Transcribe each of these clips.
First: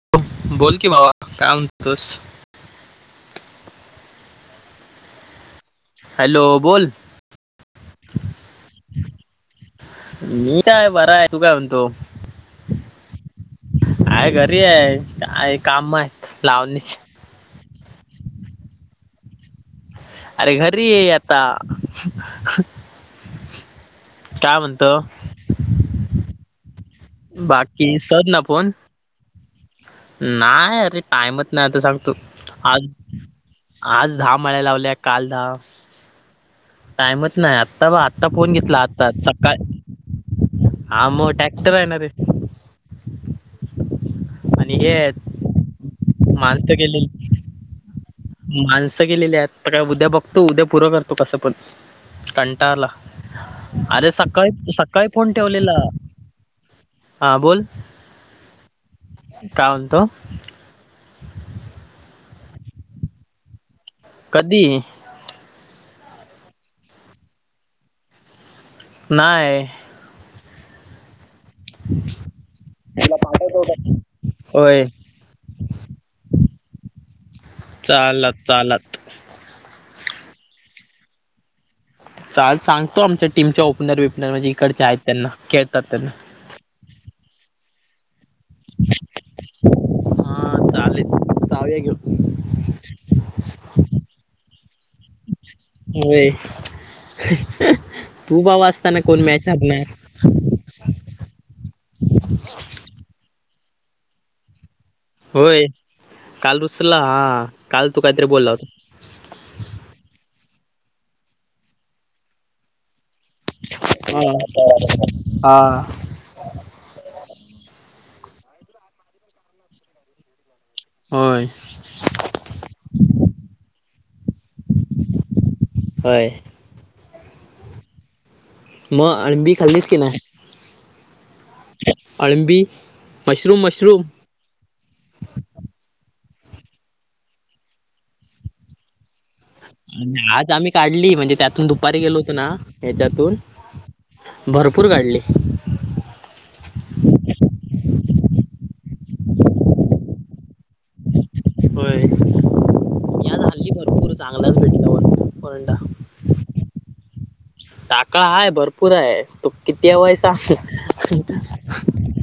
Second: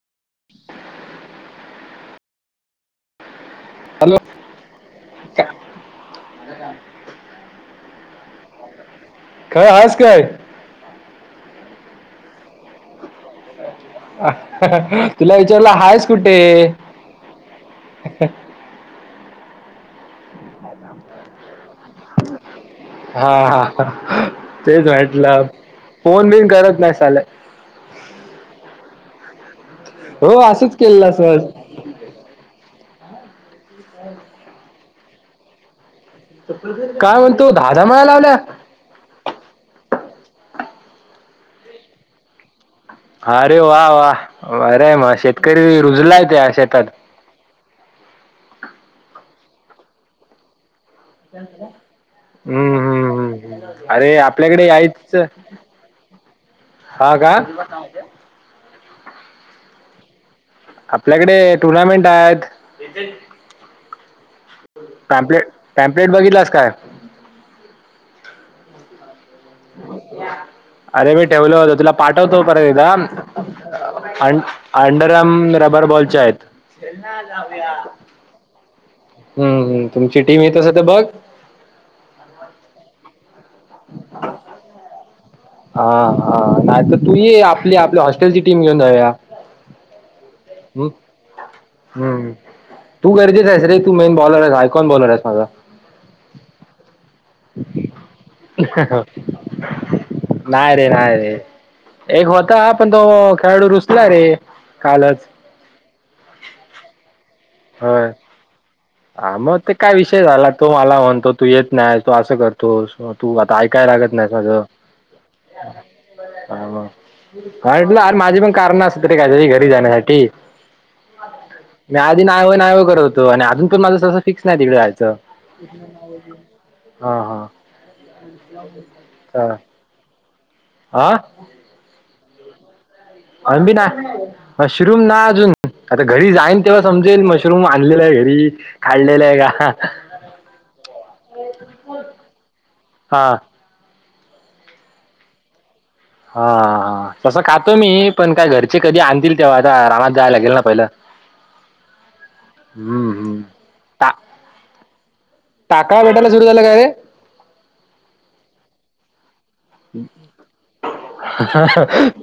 हो बोल की बाबा काय म्हणत तुस. हॅलो का. हॅलो बोल. काय हायस काय मी काय बर आहे तू काय म्हणतो. आहे घरी आहे तुला काय विचारलं काम हायच आहेत कुठे. लावणीच [inaudible] अरे घरी आहे आता. हा हा काय तेच म्हणतो वाटलं फोन बिन करत नाही. साले बाकी सद ना फोन. हो असंच नाही अरे केलेलं टाईमच नाही सहज आता सांगतो आज. आज दहा मळ्या लावल्या काल दहा. काय टाइमच म्हणतो नाही दहा दहा आत्ता ब माळ्या आत्ता लावल्या फोन घेतला आत्ता. आ मग टॅक्टर आहे ना रे. अरे वा वाह आणि हे अरे म आहेत शेतकरी रुजलाय त्या माणसं शेतात. गेलेली माणसं केलेली आहेत तर काय उद्या बघतो उद्या पुूरं करत. तू कसं पण कंटा हम्म आला. हम्म हम्म. अरे आपल्याकडे सकाळी सकाळी फोन ठेवलेला. ह का. काल तो. आपल्याकडे टुर्नामेंट आहेत. कधी पॅम्प्ले टॅम्प्लेट बघितलास काय. नाहीय. अरे मी ठेवलं होत तुला पाठवतो परत तदा. अं होय अंडरम रबर बॉलच्या आहेत. चालत चालत हम्म हम् तुमची टीम येत अस ते बघ. चाल सांगतो आमच्या टीमच्या ओपनर बेपनर म्हणजे इकडच्या आहेत. त्यांना खेळतात हा त्यांना हा नाही तर तूही आपली आपल्या हॉस्टेलची टीम घेऊन जाऊया हा हम् चालेल जाऊया घेऊन हम्म. तू गरजेच आहेस रे तू मेन बॉलर आहेस आयकॉन बॉलर आहेस माझा. होय तू बाऊ असताना कोण मॅच हरणार. नाय रे नाय रे एक होता पण तो खेळाडू रुसलाय रे. कालच. होय काल रुसरला हा काल तू कायतरी बोलला होता. हा म ते काय विषय झाला तो मला म्हणतो तू येत नाय तू असं करतोस म्ह तू आता ऐकाय लागत हा नाय अग हा हा म हाय म्हणलं आर माझी पण कारण असतात रे कायतरी घरी जाण्यासाठी होय मी आधी नाय व्हय नाय व्हय करत होतो आणि अजून पण माझ सहसा फिक्स नाय तिकड जायचं होय हा हा म अलंबी खाल्लीस की नाय. हा अलंबी अलंबी नाय मशरूम नाय अजून आता घरी जाईन तेव्हा समजेल मशरूम आणलेला हाय घरी काढलेलाये का. हा आणि आज आम्ही काढली म्हणजे त्यातून दुपारी गेलो होतो ना हा हच्यातून. भरपूर काढले. तो मी पण काय घरचे कधी आणतील तेव्हा आता आमात जायला लागेल ना पहिलं. होय. हम्म हम्म. टा पूर चांगलाच भेट टाकळा भेटायला सुरू झाला काय रे. टाकळा हाय भरपूर हाय तू किती हाय वयसा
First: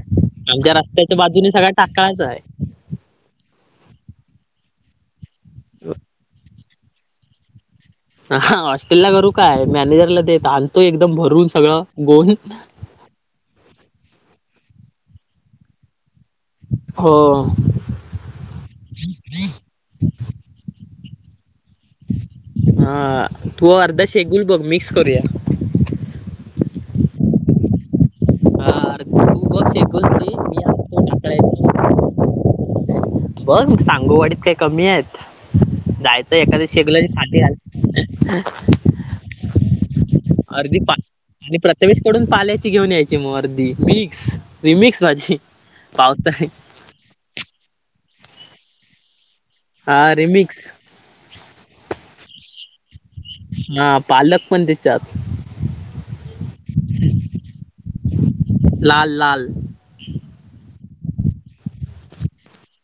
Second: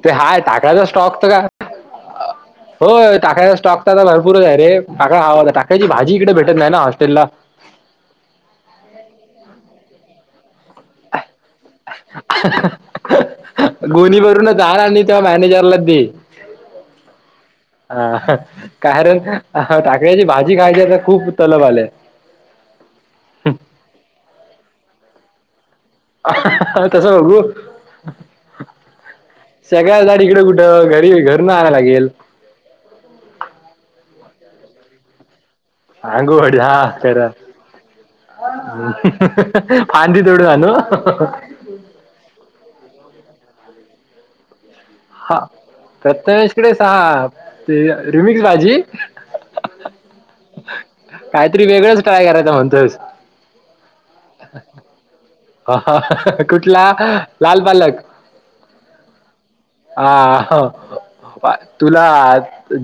ते हाय आमच्या टाकळ्याचा रस्त्याच्या स्टॉक तर का बाजूने सगळा टाकलाच हाय. होय टाकळ्याचा स्टॉक [unintelligible] भरपूरच हाय रे टाकळा हवा होता टाकायची भाजी इकडे भेटत नाय ना हॉस्टेलला. ह हॉस्टेल ला करू काय मॅनेजरला देत आण ते एकदम भरून सगळं गोन गोन्ही भरून धार आणील तेव्हा मॅनेजरला दे हो. हा कारण टाकळ्याची भाजी खायची आता खूप तलब आलेय. [inaudible] हां तू अर्ध शेगुल बग मिक्स करूया. तस बघू हा, अर- तू बघ शेगुल सगळ्या साट ती इकडं मी कुठं आणतो घरी घरणं आणवा लागेल. बस सांगोवाडीत काय कमी येत. [inaudible] आंगवाडी हा खरा घाल फांदी तोडून आणु. अर्धी पा आणि प्रथमेश कडून पाल्याची घेऊन यायची मग अर्दी मी हा पावसाळी प्रथमेश कडे सहा ते रिमिक्स भाजी हा रिमिक्स कायतरी वेगळंच ट्राय करायचां म्हणतोयस. मा पालक पण त्याच्यात ह कुठला लाल पालक लाल लाल हा तुला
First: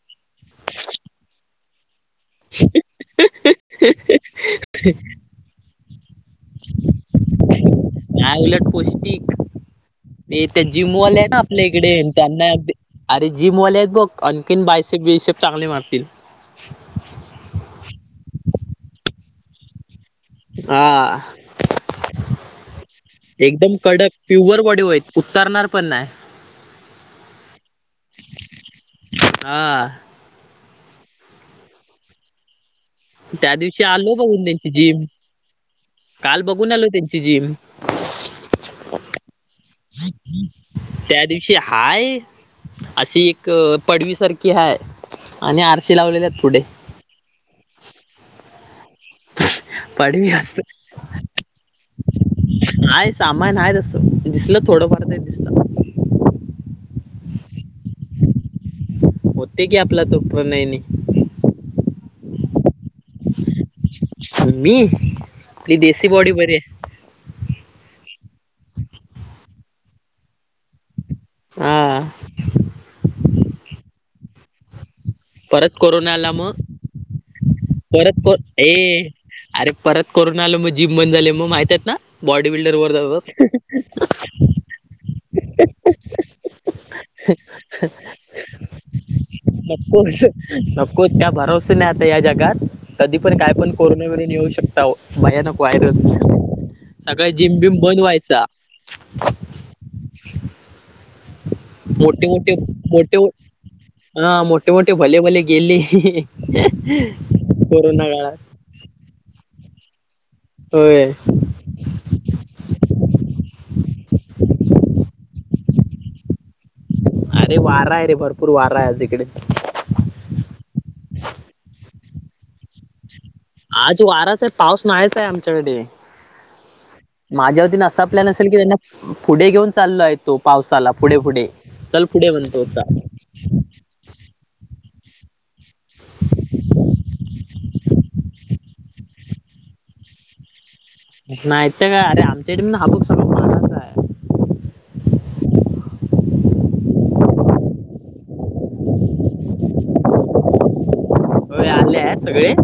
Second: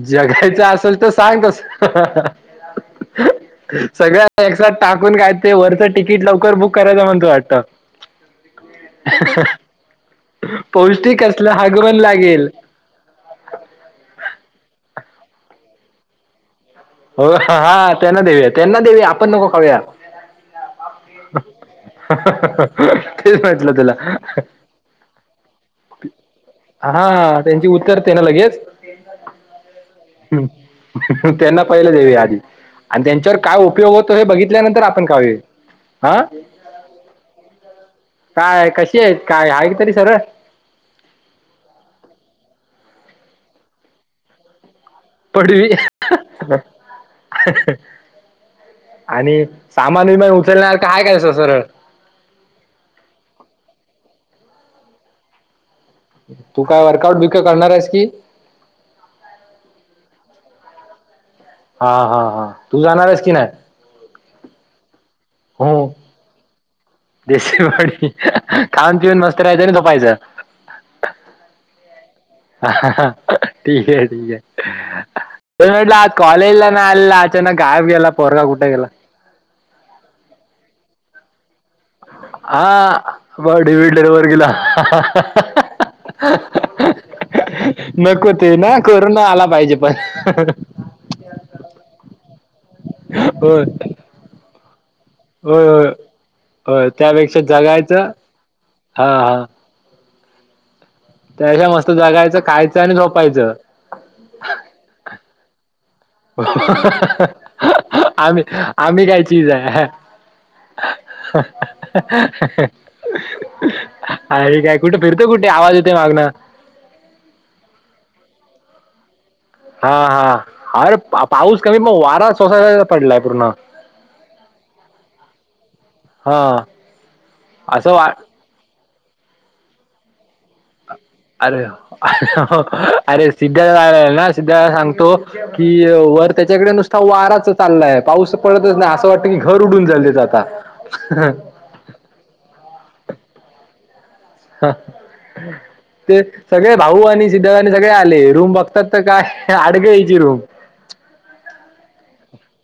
जगायचं असल त सांग तस [unintelligible] सगळ्या एकसात टाकून काय ते वरचं तिकीट लवकर बुक करायचं म्हणतो वाट नाय उलट पौष्टिक ये त्या जिमवाले पौष्टिक हाय ना असलं आपल्या इकडे हगवण लागेल त्यांना दे अरे जिमवाले आहेत बघ आणखीन बाय--. बीशेब चांगले मारतील. हो हा त्यांना देऊया त्यांना देऊया आपण नको खाऊूया. हा. तेचं म्हंटल एकदम तुला. कडक प्युअर बॉडी होईत उतरणार पण नाही हा त्यांची उतरते ना लगेच? हा. त्यांना पहिलं देऊया आधी. आणि त्यांच्यावर त्या काय दिवशी उपयोग होतो आलो हे बघून त्यांची बघितल्यानंतर आपण जिम खावे. आ काल बघून आलो त्यांची जिम काय कशी आहेस काय हाय त्या दिवशी हाय अशी एक पडवी सारखी हाय आणि पडवी आरसे लावलेले आहेत पुढे. आणि सामान पाडवी विमान असतं उचलणार काय हाय का असं सरळ? आहे सामान आहे तसं दिसलं थोडंफार दिसलं. तू काय वर्कआउट बिरकाऊट करणार आहेस की होते की आपला तो प्रणयने. हा हा हा तू जाणारेस की नाही? मी, हो ही देसी बॉडी बरी हाय. देशी बॉडी खाऊन पिऊन मस्त राहायचं, आणि झोपायचं. हा ह ठीक ये ठीक ये. तरी परत म्हंटल आज कोरोना आला मग कॉलेजला नाय आलेला आज. परत को ए, अरे परत कोरोना आला म जिम बंद झाले, म माहीतीयेत ना? बॉडी बिल्डर वर हा, जातात बॉडी बिल्डर वर गेला. [unintelligible] स नको ते ना कोरोना आला पाहिजे पण नकोच नकोच काय भरोसा नाही आता या जगात. कधी पण काय होय होय पण कोरोना बिरोना येऊ शकता भयानक होय व्हायरल होय सगळं त्यापेक्षा जिम बिम बंद जगायचं व्हायचा. हा हा. [inaudible] त्यापेक्षा मस्त मोठे जगायचं मोठे खायचं आणि मोठऊ झोपायचं हा मोठे मोठे भले भले गेले कोरोना काळात आम्ही आम्ही काय चीज हाय. होय [unintelligible] आरे काय कुठे फिरतो कुठे आवाज येतोयं मागनं. अरे वारा आहे रे भरपूर वारा आहे आज इकडे हा हा अरे पा- पाऊस [unintelligible] आज वाराच हे पाऊस नाहीचाय आमच्याकडे. हा माझ्या वतीनं असं असा वा प्लॅन असेल कि त्यांना पुढे घेऊन चाललं आहेत. अरे अरे म्हणतो होता अरे सिद्धा ना सिद्धाला सांग. तो कि वर त्याच्याकडे नुसता वाराच चाललाय पाऊस पडतच नाय. असं वाटतं की घर उडून रायलेत आता. नाहीत काय आरे आमच्या इथ हा. ते सगळे भाऊ आणि सिद्धबा आणि सगळे आले रूम बघतात तर काय आडगळीची रूम [inaudible] होय आल्यात सगळे?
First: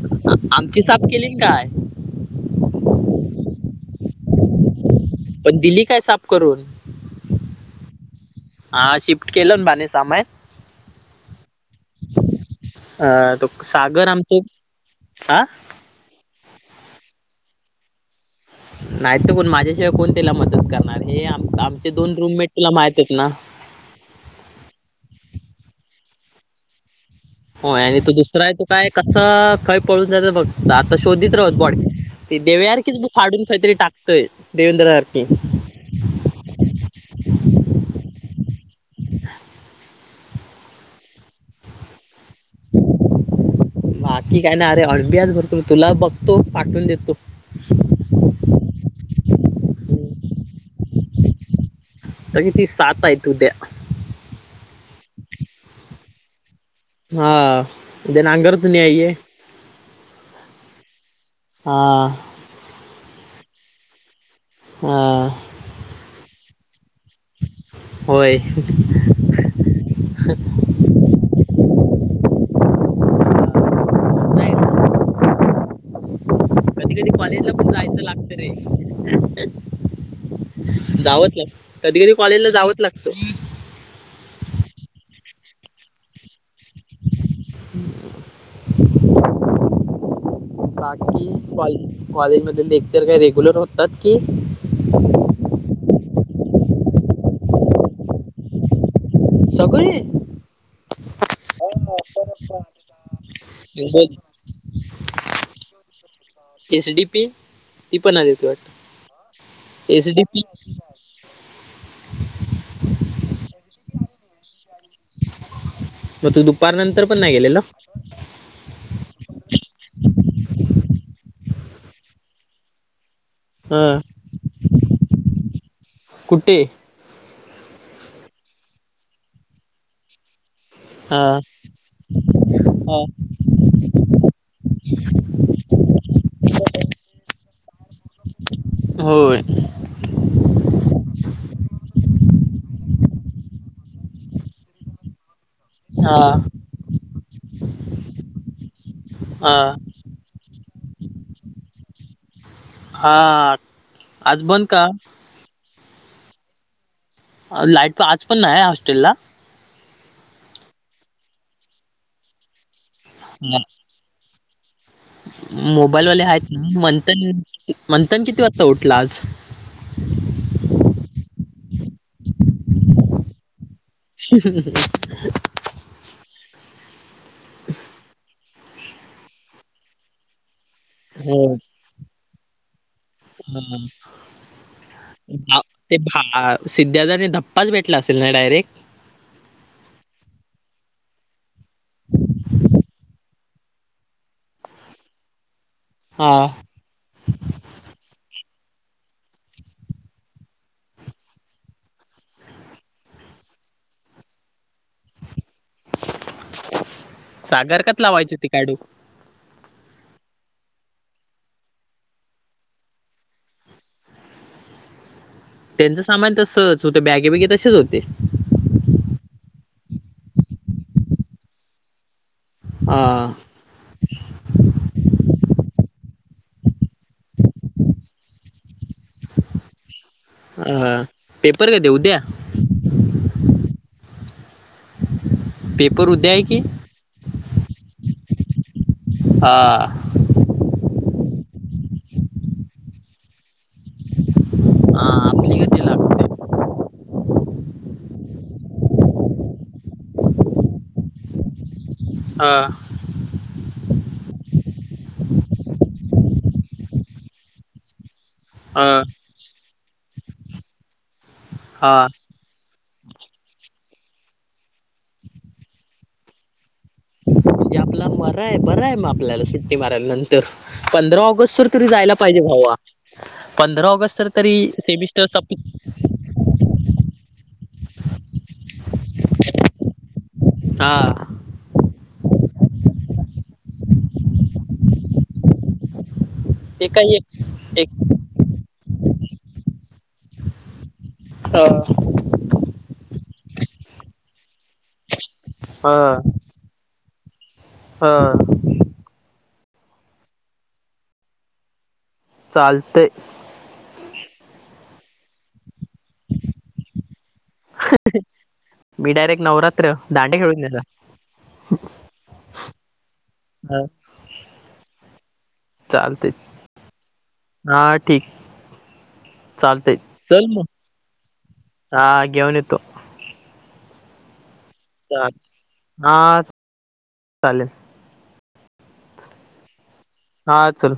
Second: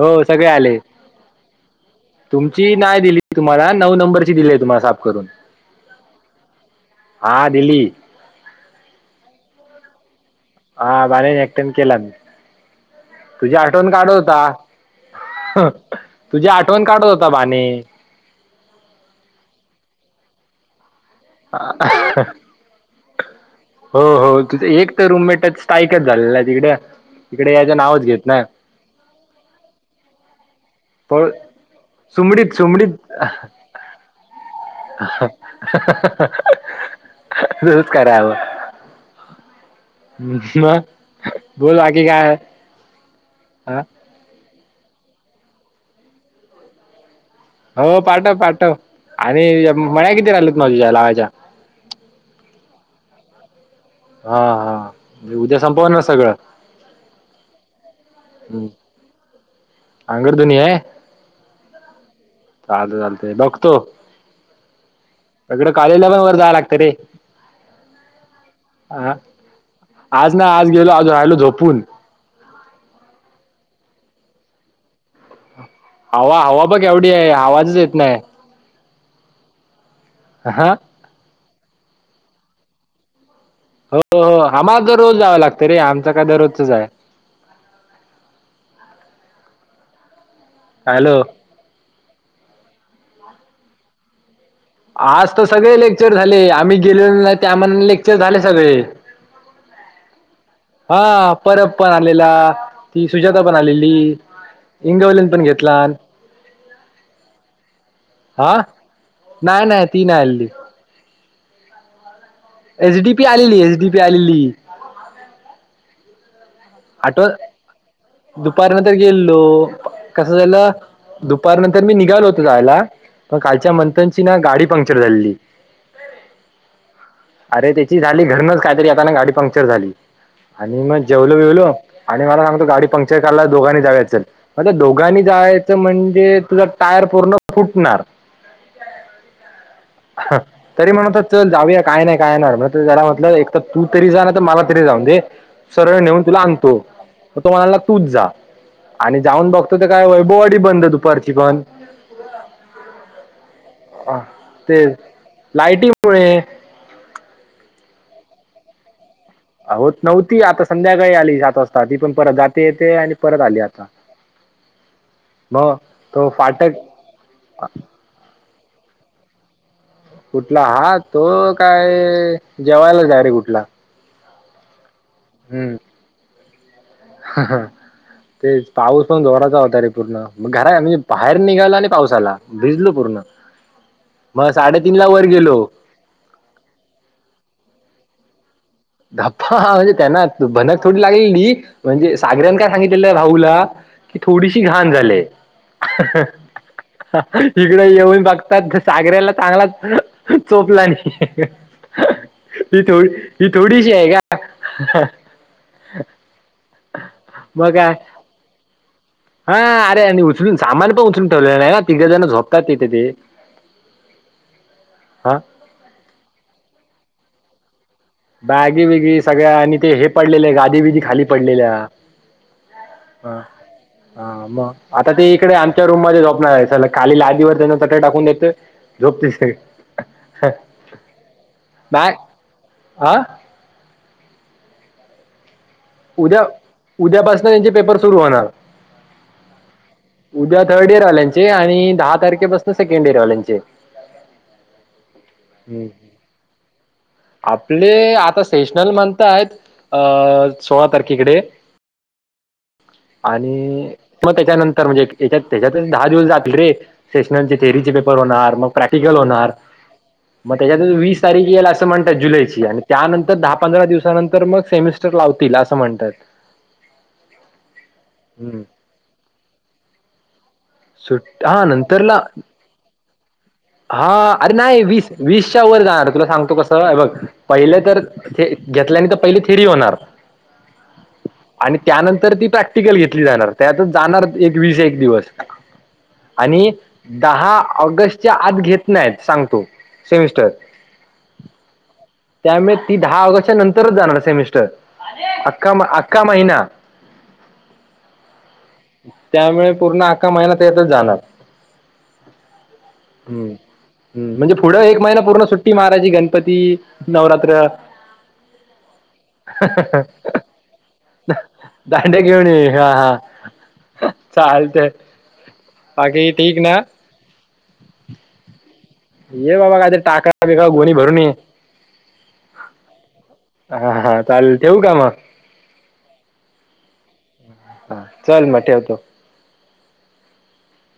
हो सगळे आले, आमची साफ केली ना काय तुमची नाही दिली. तुम्हाला नऊ नंबरची दिलीय, तुम्हाला साफ. करून पण दिली काय साफ करून? हा दिली हा शिफ्ट केलं न बा ने सामाय. हा बानेने एकट्यानं केलानं. अ तो तुझी आठवण सागर काढतं आमचं हा होता. तुझी आठवण काढत होता बाने. नाही त कोण माझ्याशिवाय कोण त्याला मदत कर आरे हे, आमं आमचे दोन रूममेट तुला माहित हेत ना? हो हो त एक तर रूममेटच स्थाईकच झाले ना तिकड होय आणि तू दुसरा आहे तो काय कसा काय पळून जायच बघ आता पण शोधीत राहत कॉड ते सुमडीत देवयारकी सुमडीत च बुक फाडून काहीतरी टाकतोय देवेंद्र सारखी तूच कररा आ [unintelligible] म बोल आखि काय आहे. आ! बाकी काय ना अरे ऑ डबी आज भरपूर तुला बघतो पाठवून देतो हो पाठव, पाठव आणि मळ्या किती राहिल्या त म तुज्या लावायच्या. आता किती. पाय तु उदया हा हा उद्या संपवा ना सगळं हा ते न हम्म अंगरातून न्याये अंगरधुनी हे हा. चालत चालत बघतो हा सगडं कालेजला पण वर जावं लागत रे. होय. हा आज ना आज गेलो आज राहिलो झोपून हवा. हवा बघ कधी एवढी कधी आहे कॉलेजला पण आवाजच येत जायचं नाही लागतं रे. हा जावच लागत कधी, कधी, कॉलेजला जावच लागत. हो हो आम्हाला दर रोज जाव लागतं रे आमचा काय दररोज [unintelligible] हॅलो बाकी कॉ कॉलेज मध लेक्चर काय रेग्युलर होतात कि आज तर सगळे लेक्चर झाले आम्ही गेलोलो नही त्या म्हणले लेक्चर झाले सगळे. सगळी? हा परब पण आलेला ती सुजाता पण आलेली. बोल. हिंगवलेन पण घेतलान एसडीपी ती पण आली होती हा नाही नाही वाटत ती नाही एसडीपी आलेली [inaudible] एच डी पी आलेली एच डी पी आलेली [inaudible] पण आठव नाही गेलेला दुपारनंतर गेललो कस झालं दुप पार नंतर मी निघालो होतो जायला पण कालच्या हा मंथनची ना गाडी पंक्चर झालेली. कुठे अरे त्याची झाली घरणच कायतरी येताना गाडी पंक्चर झाली, आणि मग हा जेव हेलो हेलो आणि मला सांगतो गाडी हा पंक्चर कांयला दोघांनी जायचं मतल दोघांनी जायचं म्हणजे ते तुझा टायर पूर्ण फुटणार. होय! हं तरी म्हणत होता, चल जाऊया काय नाही, काय नही होणार, त्याला म्हटलं एक त तू तरी जा नही त मला तरी जाऊन दे! सरळ नेऊन हा तुला आणतो तर तो म्हणाला तूच जा? आणि जाऊन हा बघतो तर काय वैभवाडी बंद दुपारची पण हा आज बंद का तेच लाइटीमुळे लाइट आज पण नाही हॉस्टेल ला. होत नव्हती, आता संध्याकाळी आली सात वाजता, ती पण परत जाते येते, आणि परत आली आता. मग मोबाईलवाले तो आहेत ना फाटक मंथन, मंथन किती वाजता उठला आज. ऊठला हा तो काय जेवायलाच डायरेक्ट ऊठला. [unintelligible] हूं! हं हं ते पाऊस पण जोराचा होता रे पूर्ण घरा म्हणजे बाहेर निघाला आणि पाऊस आला पावसाला भिजलो पूर्ण मग साडेतीन ला वर ह भा गेलो ते भा सिद्धार्थनी धप्पाच भेटला अस तिना डारेक्ट धप्पा हा म्हणजे त्यांना भनक थोडी लागलेली म्हणजे सागरन काय सांगितलेलं भाहूला कि थोडीशी घाण झालेय हा इकडे येऊन बघ सागऱ्याला चांगला चोपला नाही मी थोडी. ही थोडीशी आहे का. मग काय सागरकत लावायचीती काडू. हा अरे आणि उचलून सामान पण उचलून ठेवलेलं नाही ना तिघं जण झोपतात तिथे ते. हा. त्यांचं सामान तसच होतं बॅगे बगे तसेच होते. बॅगी बगी सगळ्या आणि ते हे पडलेले गादी बदी खाली पडलेल्या हा हा मग आता ते इकडे आ त्या रूम मध्ये झोपणार चला खाली लादिवर त्यांना चटई टाकून देत झोपती सगळे. अ पेपर कधी उद्या आं! पेपर उद्या आहे की? उद्यापासून त्यांचे पेपर सुरू होणार हा उद्या थर्ड इयर वांल्याचे आणि दहा तारखेपसून सेकंड इयरवाल्यांचे हा आपली कधी हम्म हम् लागते आपले आता सेशनल म्हणताय अ सोळा तारखेकडे हा आणि मग त्याच्यानंतर म्हणजेच्यात त्याच्यात दहा दिवस जातले रे सेशनचे थेरीचे हो मग हा प्रॅक्टिकल होणार मग त्याच्यात वीस तारीख येल असं हा म्हणतात जुलै ची आणि. त्यानंतर दहा पंधरा दिवसानंतर मग सेमिस्टर लावतील असं म्हणतात म्हणजे आपला मरय हम्म बर आहे मग आपल्याला सुट्टी मारायला नंतर. तर पंधरा सुट ऑगस्ट हा सर तरी जायला नंतरला पाहिजे भावा. पंधरा ऑगस्ट तर हा अरे तरी नाही वीस सेमिस्टर सप वीसच्या वर जाणार तुला सांगतो कसं बघ पहिलं तर ते. घेतल्याने तर पहिले थेरी होणार हा आणि त्यानंतर. तर ती प्रॅक्टिकल घेतली जाणार त्यात जाणार एक वीस एक दिवस. आणि ते काही दहा एक एक ऑगस्ट. आज घेत नाही सांगतो सेमिस्टर अ, त्यामुळे ती दहा ऑगस्टच्या नंतरच जाणार सेमिस्टर अक्का म अका महिना हा त्यामुळे पूर्ण आका महिन्यात येतच जाणार चाल हम हम म्हणजे पुढं एक महिना पूर्ण सुट्टी महाराजी गणपती नवरात [unintelligible] मी डायरेक्ट नवरात्र दांडे खेळून त्याला चालतय बाकी चालतंय ठीक ना हा ठीक ये बाबा काय ते चालतंय टाक चल मग बिकळ गोणी भरून ये हा घेऊन येतो हा हा ल हा चालेल हा चल म ठेवतो हा चल